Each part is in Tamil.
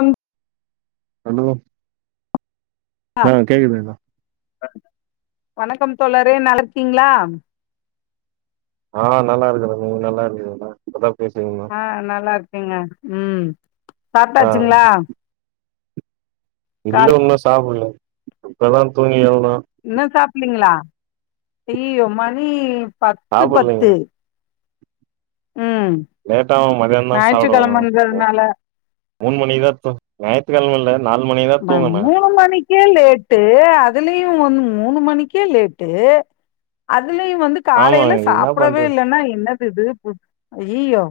அம் அலோ ஆ கேக்குதுங்ளா வணக்கம் தோழரே நல்லருக்கீங்ளா ஆ நல்லாருக்கற நீங்க நல்லாருக்கறீங்ளா இப்பதா பேசுனிங்க ஆ நல்லாருக்கேங்க ம் ஆ சாப்ட்டாச்சுங்ளா இல்ல உன்னு சாப்பட்ல இப்பதா தூங்கி எழ்றே இன்னு சாப்புல்லீங்ளா அய்யய்யோ மணி பத்து சாப்புட்லீங்க பத்து ம் லேட்டாவு மதியானந்தா ஞாய்ற்றுக் கெழம்மங்கறனால மூன் மணி தா நாய்த்து கழமல்ல ம மூணு மணிக் ஏ லேட்டு அதுலேயு ஒன்னு மூணு மணிக்கே லேட்டு அதுலேயு வந்து ஆமா காலைல என்னா சாப்டவே பண்றது இல்லன்னா என்னது இது அய்யய்யோ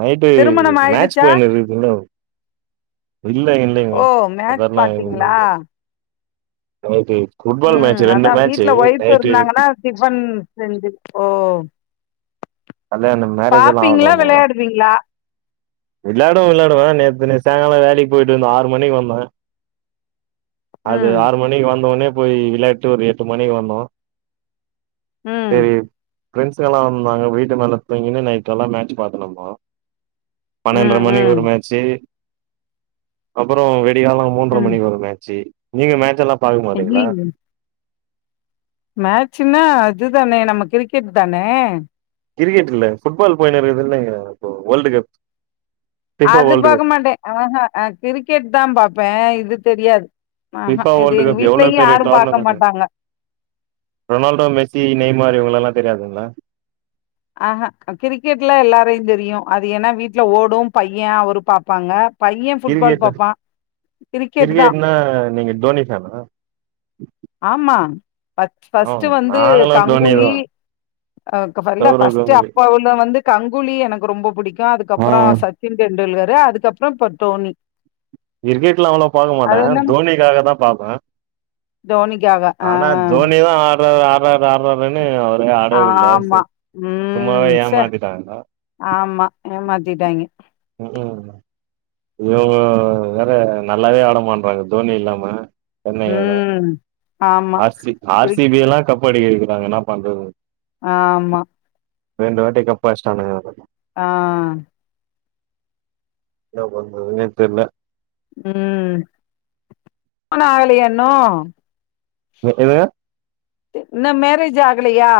நைட்டு மேட்ச போய்னு இருக்குது இன்னு இல்லைங்க இன்னு இல்லங்க ஓ [unintelligible] மேட்ச் பாத்தீங்களா ஒன்னு இல்ல [unintelligible] ஃபுட்பால் மேட்ச்சு ரெண்டு மேட்ச்சு நைட்டு டிபன் செஞ்சிப்போ கல்யாணம் மேரேஜ் எல்லா பாப்பீங்ளா வெளாடுவீங்ளா? விளையாடுவ விளையாடுவே நேத்து நே சாயங்காலோ வேலைக்கு போயிட்டு வந்த ஆறு மணிக்கு வந்தே அது ம் ஆறு மணிக்கு வந்தோனே போய் விளையாண்ட்டு ஒரு எட்டு மணிக்கு வந்தோ ம் தெரியு பிரெண்ட்ஸ்க எல்லா வந்தாங்க வீட்டுமேல தூங்கின்னு நைட்டெல்லா மேட்ச் பாத்துட்டு இருந்தோ பன்னெண்டற ம் மணிக்கு ம் ஒரு மேச்சு அப்றோ விடியாலோ மூன்றரை ம் மணிக்கு ஒரு மேட்சு நீங்க மேட்ச் எல்லா பாக்க மாட்டீங்களா மேட்ச்னா அதுதானே நம்ம கிரிக்கெட்தான கிரிக்கெட் இல்ல ஃபுட்பால் போயினு இருக்குதுன் நினைக்கிறே இப்போ வேர்ல்டு கப் ஃபிஃபா அது வேர்ல்டு பாக்க கப் மாட்டே ஆ ஹ கிரிக்கெட் தா பாப்பே இது தெரியாது ஆ ஹ ஃபிஃபா இது வேர்ல்டு எங்க கப் எவ்ளோ வீட்லையு பெரிய யாரும் பார்க்க டோர்னமெண்ட்டு மாட்டாங்க ரொனால்டோ மெர்சி நேம் மாறி இவங்களல்லா தெரியாதுங்களா ஆ ஹகிரிக்கெட்லா எல்லாரையு தெரியு அது ஏன்னா வீட்ல ஓடும் பையன் அவரு பாப்பாங்க பைய ஃபுட்பால் கிரிக்கெட் பாப்பா கிரிக்கெட் தா கிரிக்கெட்டுன்னா நீங்க தோனி ஃபேனா ஆமா ஃபஸ் ஆ ஃபஸ்ட் வந்து நாங்களு டோனி தா கங்குலி அ [unintelligible] சௌரவ் ஃபர்ஸ்ட்டு கங்குலி அப்போ உள் அப்ப வந்து கங்குலி எனக்கு ரொம்ப புடிக்கு ஆ அதுக்கப்றோ சச்சின் டெண்டுல்கர் அதுக்கப்றோ இப்ப வந்து தோனி கிரிக்கெட்லா அவ்ளோ பாக்க மாட்டே என்ன தோனிக்காக தா பாப்பே தோனிக்காக ஆ ஆனா தோனி தா ஆடுறாரு ஆடுறார் ஆடுறார்ன்னு அவரே ஆடவே உடுலா ஆமா சும்மாவே ம் சே ஏமாத்திட்டாங்கோ ஆமா ஏமாத்திட்டாங்கே ஹ் ஹ் ம் இவ்ங்க வேற நல்லாவே ஆட மாட்றாங்க தோனி இல்லாம சென்னை வேற ம் ஆமா ஆர் சி ஆர் சி இருக் பி எல்லா கப்படிக்க வைக்கிறாங்க என்னா பண்றது ஆமா ரெண்டு வாட்டி கப்படிச்சிட்டாங்க இவனுங்க ஆ என்ன பண்ணுறதுனே தெரில ம் ஆனா, ஆகலையா இன்னு என்னங்க இன்னு மேரேஜ் ஆகலையா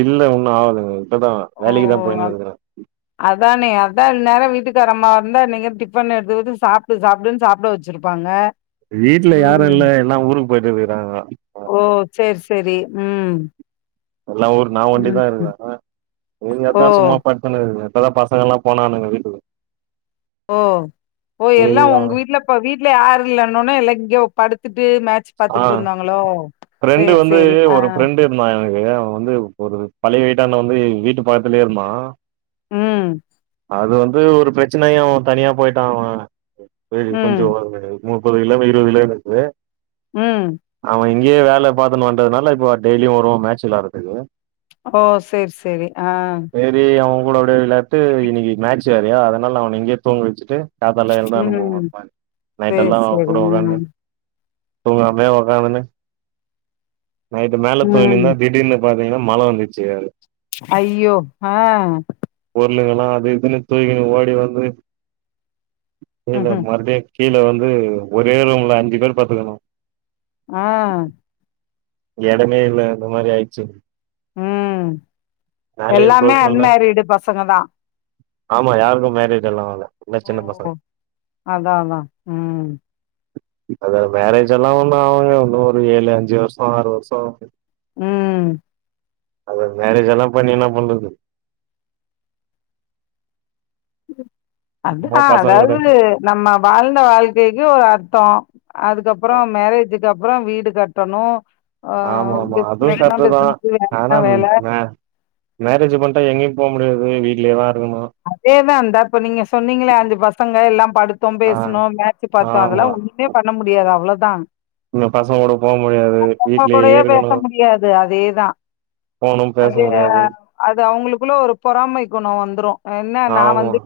இல்ல உன்னு ஆகலங்க இப்பதா ஓ வேலைக்குதான் போய்னு இருக்கறே அதானே அதா இந் நேரோ வீட்டுக்காரம்மாவ இருந்தா இந்நேரோ டிஃபன் எடுத்து வச்சு சாப்டு சாப்டுன்னு சாப்பிட வச்சிருக்கு வச்சிருப்பாங்க வீட்ல யாரு ம் இல்ல எல்லா ஊருக்கு போயிட்டு இருக்கிறாங்க ஓ சேரி சேரி ம் எல்லா ஊர் நா ஒண்டிதா ம் இருக்கறே சேரி ஓ அதா சும்மா படுத் உக்காந்துனிருக்கறே இப்பதா பசங்கள்லா போனானுங்க வீட்டுக்கு ஓ ஓ எல்லா சேரி ஆ உங்க வீடல வீட்ல யாரு இல்லேன்னு உடனே இங்கே எல்லா படுத்துட்டு மேட் மேட்ச் பார்த்துட்டு ஆ இருந்தாங்களோ சேரி சேரி அ மா எனக்கு அவன் வந்து எனக்கு ஒரு பழைய வீட்டான்டா வந்து வீட்டு பக்கத்திலயே இருந்தா ம் அது வந்து ஒரு பிரச்சனையு தனியா போயிட்டா அவன் சேரி கொஞ்சோ ம் [unintelligible] முப்பது கிலோ இருவது கிலோ மீட்ரு ம் அவே இங்கயே வேல பாத்துன்னு வண்டதுனால இப்போ டெய்லியு வருவா மேட்ச் விளாட்றதுக்கு ஓ சேர் சேரி ஆ சேரி அவே கூட அப்டியே விளாண்ட்டு இன்னக்கி மேட்ச் வேறையா அதனால அவன இங்கயே தூங்க வச்சிட்டு காத்தால எழுந்து ம் அனுப்புவோன்னு நைட் சேரி எல்லா அவன் சேரி கூட ம் ஒக்காந்துன்னு தூங்காமயே ஒக்காந்துன்னு நைட் மேல தூங்கின்னு ம் இருந்தே திடீன்னு பாத்தீங்கன்னா மழ வந்துருச்சி வேற அய்யோ ஆ பொருளுங்கல்லா அது இதுன்னு தூக்கின்னு ஓடி வந்து கீழ ம்ஹ்ம் மறுடியு கீழ வந்து ஒரே ரூம்ல அஞ்சி பேர் படுத்துக்கணு ஆ எடமே இல்ல அந்த மாரி ஆயிடுச்சி ம் மேலயு எல்லாமே போகுல்ல அன்மேரிடு பசங்க தா ஆமா யாருக்கு மேரேஜ் எல்லா ஆவல என்ன ஓ சின்ன பசங்க அதா அதா ம் இப்பவே மேரேஜ் எல்லா ஒண்ணு ஆவுங்க இன்னு ஒரு ஏழு அஞ்சி வருஷோ ஆறு வருஷோ ஆவுங்க ம் அது மேரேஜ் எல்லா பண்ணி என்ன பண்றது சும்மா அதுதா பசங்களோட அதாவது நம்ம வாழ்ந்த வாழ்க்கைக்கு ஒரு அர்த்தோ அதுக்கப்பறோ மேரேஜுக்கு அப்பறோ வீடு கட்டணு ஆமா ஆமா அதுவு கரெட்டுதா வேலைன்னா ஆனா வேல. என்ன மேரேஜ் பண்ணிட்டா எங்கயு போ முடியாது வீட்லயேதா இருக்கணு அதேதா இந்த இப்ப நீங்க சொன்னீங்களே அஞ்சி பசங்க எல்லா படுத் தோ ஆ பேசுனோ மேச்சி பாத்தோ அதெல்லா ஆமா ஒண்ணுமே பண்ண முடியாது அவ்ளோதா இந்த பசங்களோட போ முடியாது அவுங்க வீட்லயே கூடையே பேச இருக்கணு முடியாது அதேதா ஃபோனு பேச அது முடியாது அது அவுங்களுக்குள்ள ஒரு பொறாமை குணோ வந்துரு என்ன நா ஆமா வந்து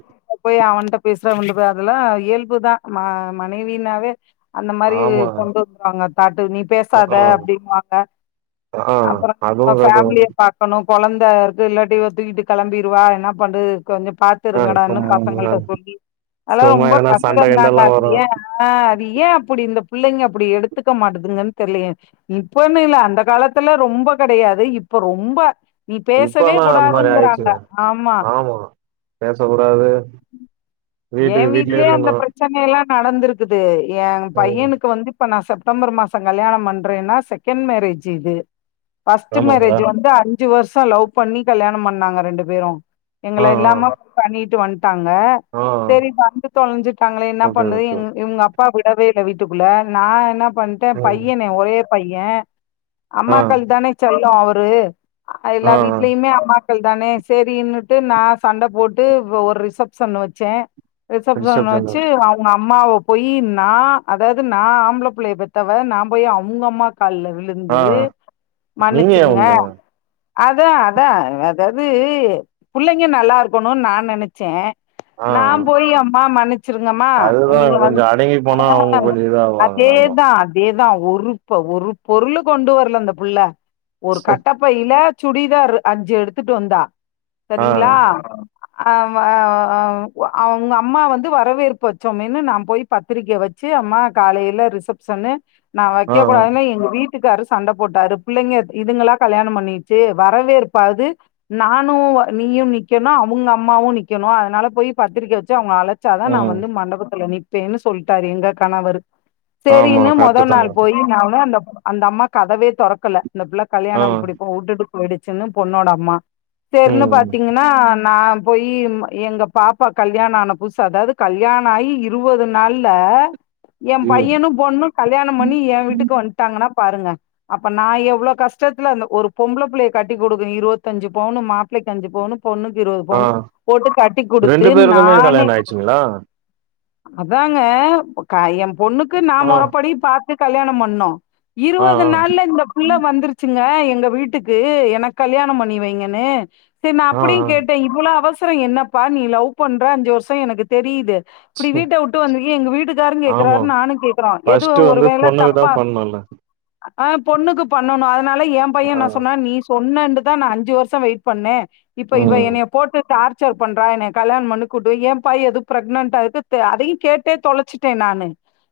போய் அவன்ட்ட பேசுறா இவன்ட்ட அதெல்லா இயல்புதா ம மனைவினாவே அந்த மாரி ஆமா கொண்டு வந்துருவாங்க பாத்ததுமே பேசாத அப்றோ அப்டின் வாங்க ஆ அப்பறோ அதுவு நம்ம வரு ஃபேமிலிய பாக் பாக்கணு கொழந்த இருக்கு இல்லாட்டி இவ தூக்கிட்டு கெளம்பிருவா என்ன பண்றது கொஞ்சோ பாத் ஆ இருங்கடான்னு சும் பசங்கள்ட்ட சொல்லி அதெல்லா சும்மா ரொம்ப எதனா சண்ட கஷ்டந்தாங்க கிண்டல்லா அது வரு ஏ ஆ அது ஏ அப்டி இந்த பிள்ளைங்க அப்டி எடுத்துக்க மாட்டதுங்கன்னு தெர்லயே இப்பன்னு இல்ல அந்த காலத்துல ரொம்ப கெடையாது இப்ப ரொம்ப நீ பேசவே இப்பல்லா அந்த மாரி கூடாதுங்கிறாங்க ஆயிடுச்சுங்க ஆமா ஆமா பேச கூடாது வீட்டு வீட்லயே இருக்கணு பிரச்சனையெல்லா நடந்திருக்குது ஏ ம் பையனுக்கு வந்து இப்ப நா செப்டம்பர் மாசோ கல்யாணம் பண்றேன்னா செகண்ட் மேரேஜ் இது ஃபர்ஸ்ட் ஆமாங்களா மேரேஜ் வந்து அஞ்சி வருஷோ லவ் பண்ணி கல்யாணம் பண்ணாங்க ரெண்டு பேரு எங்கள ஆ ஆ இல்லாம பண்ணிட்டு வன்ட்டாங்க ஆ செரி வந்து தொலைஞ்சிட்டாங்கலே என்ன ஓகே பண்றதுன்னு ஓகே இவ இவுங்க அப் அப்பா விடவே இல்ல வீட்டுக்குள்ள நா என்ன பண்ட ம் பையன ஒரே பைய ஆ அம்மாக்கள் தானே செல்லோ அவரு ஆ எல்லா ஆ வீட்லயுமே அம்மா கள் தானே சேரின்னுட்டு நா சண்ட போட்டு ஒரு ரிசபஷன் வச்சே ரிசப்ஷன் வச்சி அவுங்க அம்மாவ போய் நா அதாவது நா ஆம்பள பிள்ளைய பெத்தவ நா போய் அவுங்க அம்மா கால்ல விழுந்து ஆ ஆ வந்து நீங்க ஏ மன்னிச்சிருங்க உடுங்க அதா அதா அதாது நீங்க நல்லா இருக்கணுனு நா நெனச்சே ஆ நா ஆ போய் அம்மா மன்னிச்சிருங்கம்மா அதுதா நீங்க வந் கொஞ்சோ அடங்கி போனா அவங்க ஆ கொஞ்சோ இதாவாங்க ஆமா அதேதா அதேதா ஒரு ப ஒரு பொருளு கொண்டு வர்ல அந்த புள்ள ஒரு கட்ட ப்பைல சுடிதாரு அஞ்சு எடுத்துட்டு வந்தா ஆ சரிங்களா அவ ஓ அவுங்க அம்மா வந்து வரவேற்பு வச்சோமேன்னு நா போய் பத்திரிக்கை வச்சு அம்மா காலையில ரிசப்ஷன்னு நா ஆ ஆ வைக்ககூடாதுன்னு எங்க வீட் வீட்டுக்காரு சண்ட போட்டாரு பிள்ளைங்க இதுங்கலா கல்யாணம் பண்ணிச்சு வரவேற்பாது நானும் நீயும் நிக்கணு அவுங்க அம்மாவும் நிக்கணு அதனால போய் பத்திரிக்கை ச்சு அவுங்க அழச்சாதா நா ம் வந்து மண்டபத்துல நிப்பேனு சொல்ட்டாரு எங்க கணவரு ஆமா சேரின்னு கரெக்ட்டு முதல் தாங்க நாள் போய் நானு அந்த அந்த அம்மா கதவே தொறக்கல இந்த பிள்ளை ஆ கல்யாணம் பிடி உட்டுட்டு போயிடுச்சுன்னு பொண்ணோட அம்மா தெர்ன்னு பா ம் ங்ன்னா நா போயி இம்மு எங்க பாப்பா கல்யாண ஆன புதுசு அதாவ்து கல்யாணாயி இரு இருவது நாள்ல என் ம் பையனும் பொண்ணும் கல்யாணம் பண்ணி ஏன் வீட்டுக்கு வந்துட்டாகன்னா பாருங்க அப்ப நா எவ்ளோ கஷ்டத்துல அந்த ஒரு பொம்பள புள்ளைய கட்டி கொடுக்க இருவத்தஞ்சு பவுன்னு மாப்பிள்ளைக் அஞ்சு பவுனு பொண்ணுக்கு இருவது பவுனு ஆ போட்டு கட்டி குடுத்து ரெண்டு பேருக்குமே நானே கல்யாண ஆயிடுச்சுங்களா? அதாங்க ஏன் பொண்ணுக்கு நா ஆ, முறப்படி பாத் டு கல்யாணம் பண்ணோ ஆ, இருவது ஆ, நாள்ல இந்த உள்ள வந்துருச்சுங்க எங்க வீட்டுக்கு எனக் கல்யாணம் பண்ணி வைங்கன்னு சரி நா ஆ, அப்படியு ஆ. கேட்டேன் இவ்வளோ அவசரம் என்னப்பா நீ லவ் பண்ற அஞ்சு வருஷம் எனக்கு தெரியுது இப்படி வீட்ட வுட்டு வந்துருக்க எங்க வீட்டுக்காரும் ஆமா. கேக்குறாரு நானு கேக்குறோ ஃபர்ஸ்ட்டு எதுவும் ஒரு வந்து வேள பொண்ணுக்கு தப்பா தான் பண்ணும்ல. ஆ பொண்ணுக்கு பண்ணனு அதனால ஏன் பைய ஆ, என்ன சொன்னா நீ பொண்ணுன் தான் நா அஞ்சு வருஷம் வெயிட் பண்ணே இப்ப இவ ம், என்னைய போட்டு டார்ச்சர் பண்றா என்னைய கல்யாணம் பண்ண கூட்டு வை ஏம்பா எதுவும் பிரெக்னட் ஆ அதையு கேட் டே தொலச்சுட்டே நானு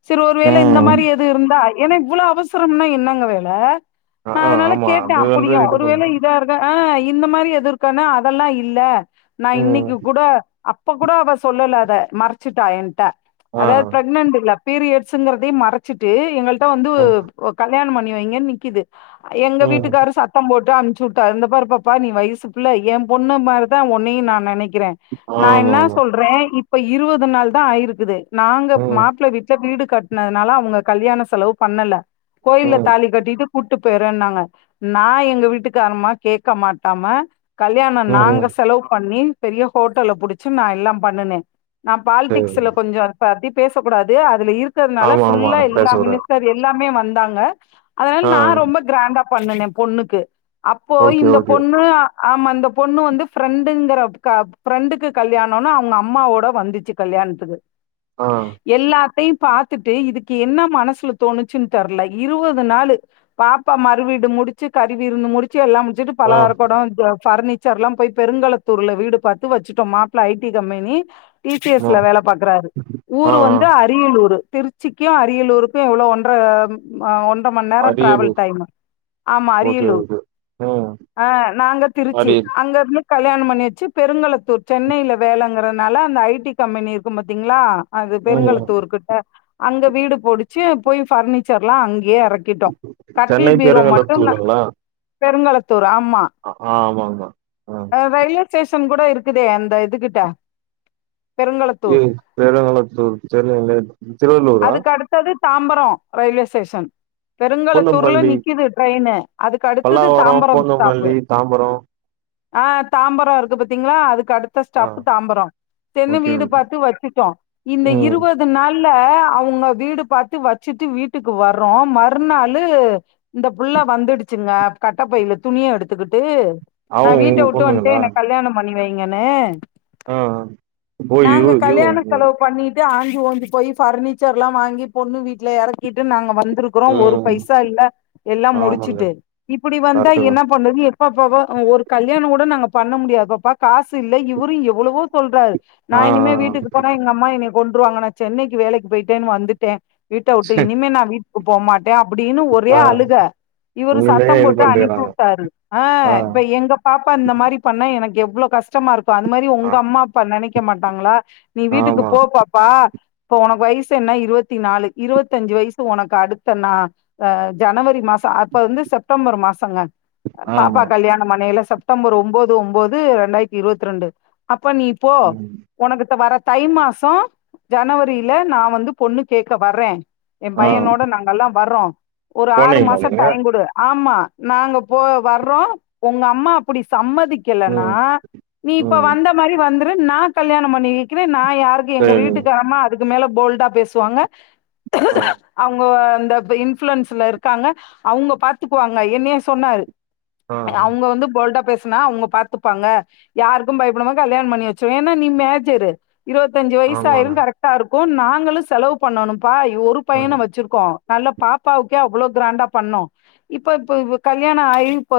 செரி ஒருவேள இந்த ம். மாரி எது இருந்தா ஏனா இவ்வளோ அவசரம்னா என்னங்க வேல அ, நா ஆ, அதனால ஆமா. கேட்ட அது வந்து அப்படியு இது பண்ணும். ஒருவேள இதா இருக் ஆ இந்த மாரி எத இருகானா அதெல்லா இல்ல நா ம், இன்னைக்கு கூட அப்ப கூட அவ சொல்லலா அத மறச்சுட்டா என்ட ஆ, அது பிரெக்னன்ட் இல்ல பீரியட்ஸ்ங்கிறதையு மறச்சிட்டு எங்கள்ட்ட வந்து ம், கல்யாணம் பண்ணி வைங்கன்னு நிக்கிது எங்க ம். வீட்டுக்காரு சத்தம் போட்டு அனுப்ச்சு வுட்டாரு இந்த பாரு பாப்பா நீ வயசு பிள்ள ஏ பொண்ணு மாரிதா உன்னையு நா நெனைக்கிறே நா என்னா ஆமாமா. சொல்றேன் இப்ப இருவது நாள் தான் ஆயிருக்குது நாங்க ம், மாப்பிள்ள வீட்ல வீடு கட் பண்ணதுனால அவுங்க கல்யாண செலவு பண்ணல கோயில்ல ம், தாலி கட்டீட்டு கூட்டு போயர்றேன்னாங்க நா எங்க வீட்டுக்காருமா கேக்க மாட்டாம கல்யாணோ நாங்க ம். செலவு பண்ணி பெரிய ஹோட்டல புடிச்சு நா எல்லா பண்ணுனே நா சரிங்க. பாலிடிக்ஸ்ல கொஞ்சோ இருப்ப அத பத்தி பேச கூடாது அதுல இருக்கிறதுனால ஆமாமா. ஃபுல்லா எல்லா பேசக்கூடாது. மினிஸ்டர் எல்லாமே வந்தாங்க அதனால ஆ, நா ரொம்ப கிராண்டா பண்ண என் பொண்ணுக்கு அப்போ ஓகே, இந்த ஓகே. பொண்ணு ஆமா இந்த பொண்ணு வந்து ஃப்ரெண்டுங்குர ஃப்ரெண்டுக்கு கல்யாணம்னு அவுங்க அம்மாவோட வந்துச்சு கல்யாண்த்துக்கு ஆ, எல்லாத்தையு பாத்துட்டு இதுக்கு என்ன மனசுல தோணுச்சுன் தெர்ல இருவது நாளு பாப்பா மறு வீடு முடிச்சு கறி விருந்து முடிச்சு எல்லா முடிச்சுட்டு ஆ, பலகார குடம் பர்னிச்சர் எல்லா போய் பெருங்களத்தூர்ல வீடு பாத்து வச்சுட்டோ மாப்பிள்ள ஐடி கம்பெனி ஆ, டிடிஎஸ்ல வேல பாக்குறாரு ஆ, ஊரு ஆ. வந்து அரியலூரு திருச்சிக்கு அரியலூருக்கு எவ்வளோ ஒன்ர அ ஒன்ர மண் நேரம் டிராவல் அரியலூர். டைம்மு ஆமா ஓகே, அரியலூர் ஓகே. ம். அ நாங்க திருச்சி அரியல் அங்க இருந்து கல்யாணம் பண்ணி வச்சு பெருங்களத்தூர் சென்னையில வேலங்கிறதுனால அந்த ஐடி கம்பெனி இருக்கும் பாத்தீங்களா அது ம். பெருங்களத்தூர் கிட்ட அங்க வீடு புடிச்சு போய் பர்னிச்சர் எல்லா அங்கையே இறக் கேட்டோ சென்னை கட்டில் பீரோ மட்டும்லா பெருங்கலத்தூருங்களா? பெருங்களத்தூர் ஆமா அ ஆ ஆமாமா ஆ அ ரயில்வே ஸ்டேஷன் கூட இருக்குதே அந்த இது கிட்ட எது பெருங்களத்தூர் தெரிலங்கலே திருவள்ளூரா க்கிறது தாம்பரோ ரயில்வே ஸ்டேஷன் பெருங்கலத்தூர்ல பூந்தமல்லி நிக்கிது ட்ரெய்ன்னு அதுக்கு அடுத்தது தாம்பரம் ஸ்டாப்பு தாம்பரோ ஆ தாம்பரோ இருக்கு பாத்தீங்களா அதுக்கு அடுத் அடுத்த ஆ ஸ்டாப்பு தாம்பரோ செரினு ஓகே வீடு ஓகே பாத்து வச்சுட்டோ இந்த ம் இருவது து நாள்ல அவங்க வீடு பாத்து வச்சுட்டு வீட்டுக்கு வர்றோ மறுநாளு இந்த புள்ள வந்துடுச்சுங்க கட்டப்பைல துணிய எடுத்துக்கிட்டு அவ நா வீட்ட உங்க உட்டு வன்டே பொண்ணுங்களா எனக்கு கல்யாண பண்ணி வைங்கன்னு ஆ ஓ யு நாங்க யு கல்யாண செலவு பண்ணி ட்டு ஆஞ்சி ஓஞ்சி போய் ஃபர்னிச்சர்ல்லா வாங்கி பொண்ணு வீட்ல எறக்கிட்டு நாங்க வந்துருக் ருக்றோ ஒரு ம் பைசா இல்ல எல்லா ஆமாங்க முடிச்சுட்டு இப்டி வந்தா கரெக்ட்டு என்ன பண்ணுது எப்பப்ப ஒரு கல்யாண கூட நாங்க பண்ண முடியாது பாப்பா காசு இல்ல இவரு எவ்ளவோ சொல்றாரு நா தா ஆ இனிமே ஆ வீட்டுக்கு போனா எங்க அம்மா என்னைய கொண்ட்ருவாங்க நா சென்னைக்கு வேலைக்கு போய்ட்டேன்னு வந்துட்டே வீட்ட உட்டு சரி. இனிமே நா வீட்டுக் போ மாட் டே அப்டின்னு ஒரே ஆ அழுக இவரு சத்த உங்களயே இது போட்டு அனுப்பி பண்ட்டுக்கறாங்க விட்டாரு ஆ இப்ப எங்க பாப்பா இந்த மாரி பண்ணா எனக்கு எவ்ளோ கஷ் கஸ்டமா இருக்கோ அந்த மாரி ஆ உங்க அம்மா அப்பா நெனைக்க மாட்டாங்களா நீ வீட்டுக்கு ஆமா போ பாப்பா இப்போ ஒனக்கு வயஸ் என்ன இருவத்தி நாலு இருவத்தி அஞ்சு வயசு ஒனக்கு அடுத்த நா அ ஜனவரி மாஸ் ச அப்ப வந்து செப்டம்பர் மாசங்க பாப்பா ஆமா கல்யாண பண்னைல செப்டம்பர் ஒம்போது ஒம்போது ரெண்டாயிரத்தி இருவத்தி ரெண்டு அப்ப நீ போ ம் உனக்குத்த வர்ற தை மாசோ ஜனவரியில நா வந்து பொண்ணு கேக்க வர்றே எ ஆ பையனோட நாங்க எல்லா வர்றோ ஒரு ஆறு போனீங்களா மாசோ நீங்க டைம் குடு ஆமா நாங்க போ வர்றோ உங்க அம்மா அப்டி சம்மதிக்கலன்னா ம் நீ இப்ப ம் வந்த மாரி வந்துரு நா கல்யாணம் பண்ணி வெக்கிறே நா யாருக்கு எங்க சேரிங்க வீட்டுக்காரம்மா அதுக்கு மேல போல்டா பேசுவாங்க ஆ அவுங்க அந்த இன்ஃப்ளூயென்ஸ்ல இருக்காங்க அவூங்க பாத்துக்குவாங்க என்னய சொன்னாரு ஆ அவுங்க வந்து போல்டா பேசனா அவுங்க பாத்துப்பாங்க யாருக்கு பயப்படமா கல்யாணம் பண்ணி வெச்சிருவே ஏன்னா நீ மேஜர்ரு இருவத்தஞ்சி வயசு ஆயிரு ஆமாங்க கரெக்டா இருக்கு நாங்களு செலவு பண்ணணும்ப்பா ஒரு ஆ பையன வச்சிரு க்கோ நல்லா பாப்பாவுக்கே அவ்ளோ கிராண்டா பண்ணோ இப்ப இப்ப கல்யாண ஆயி இப்ப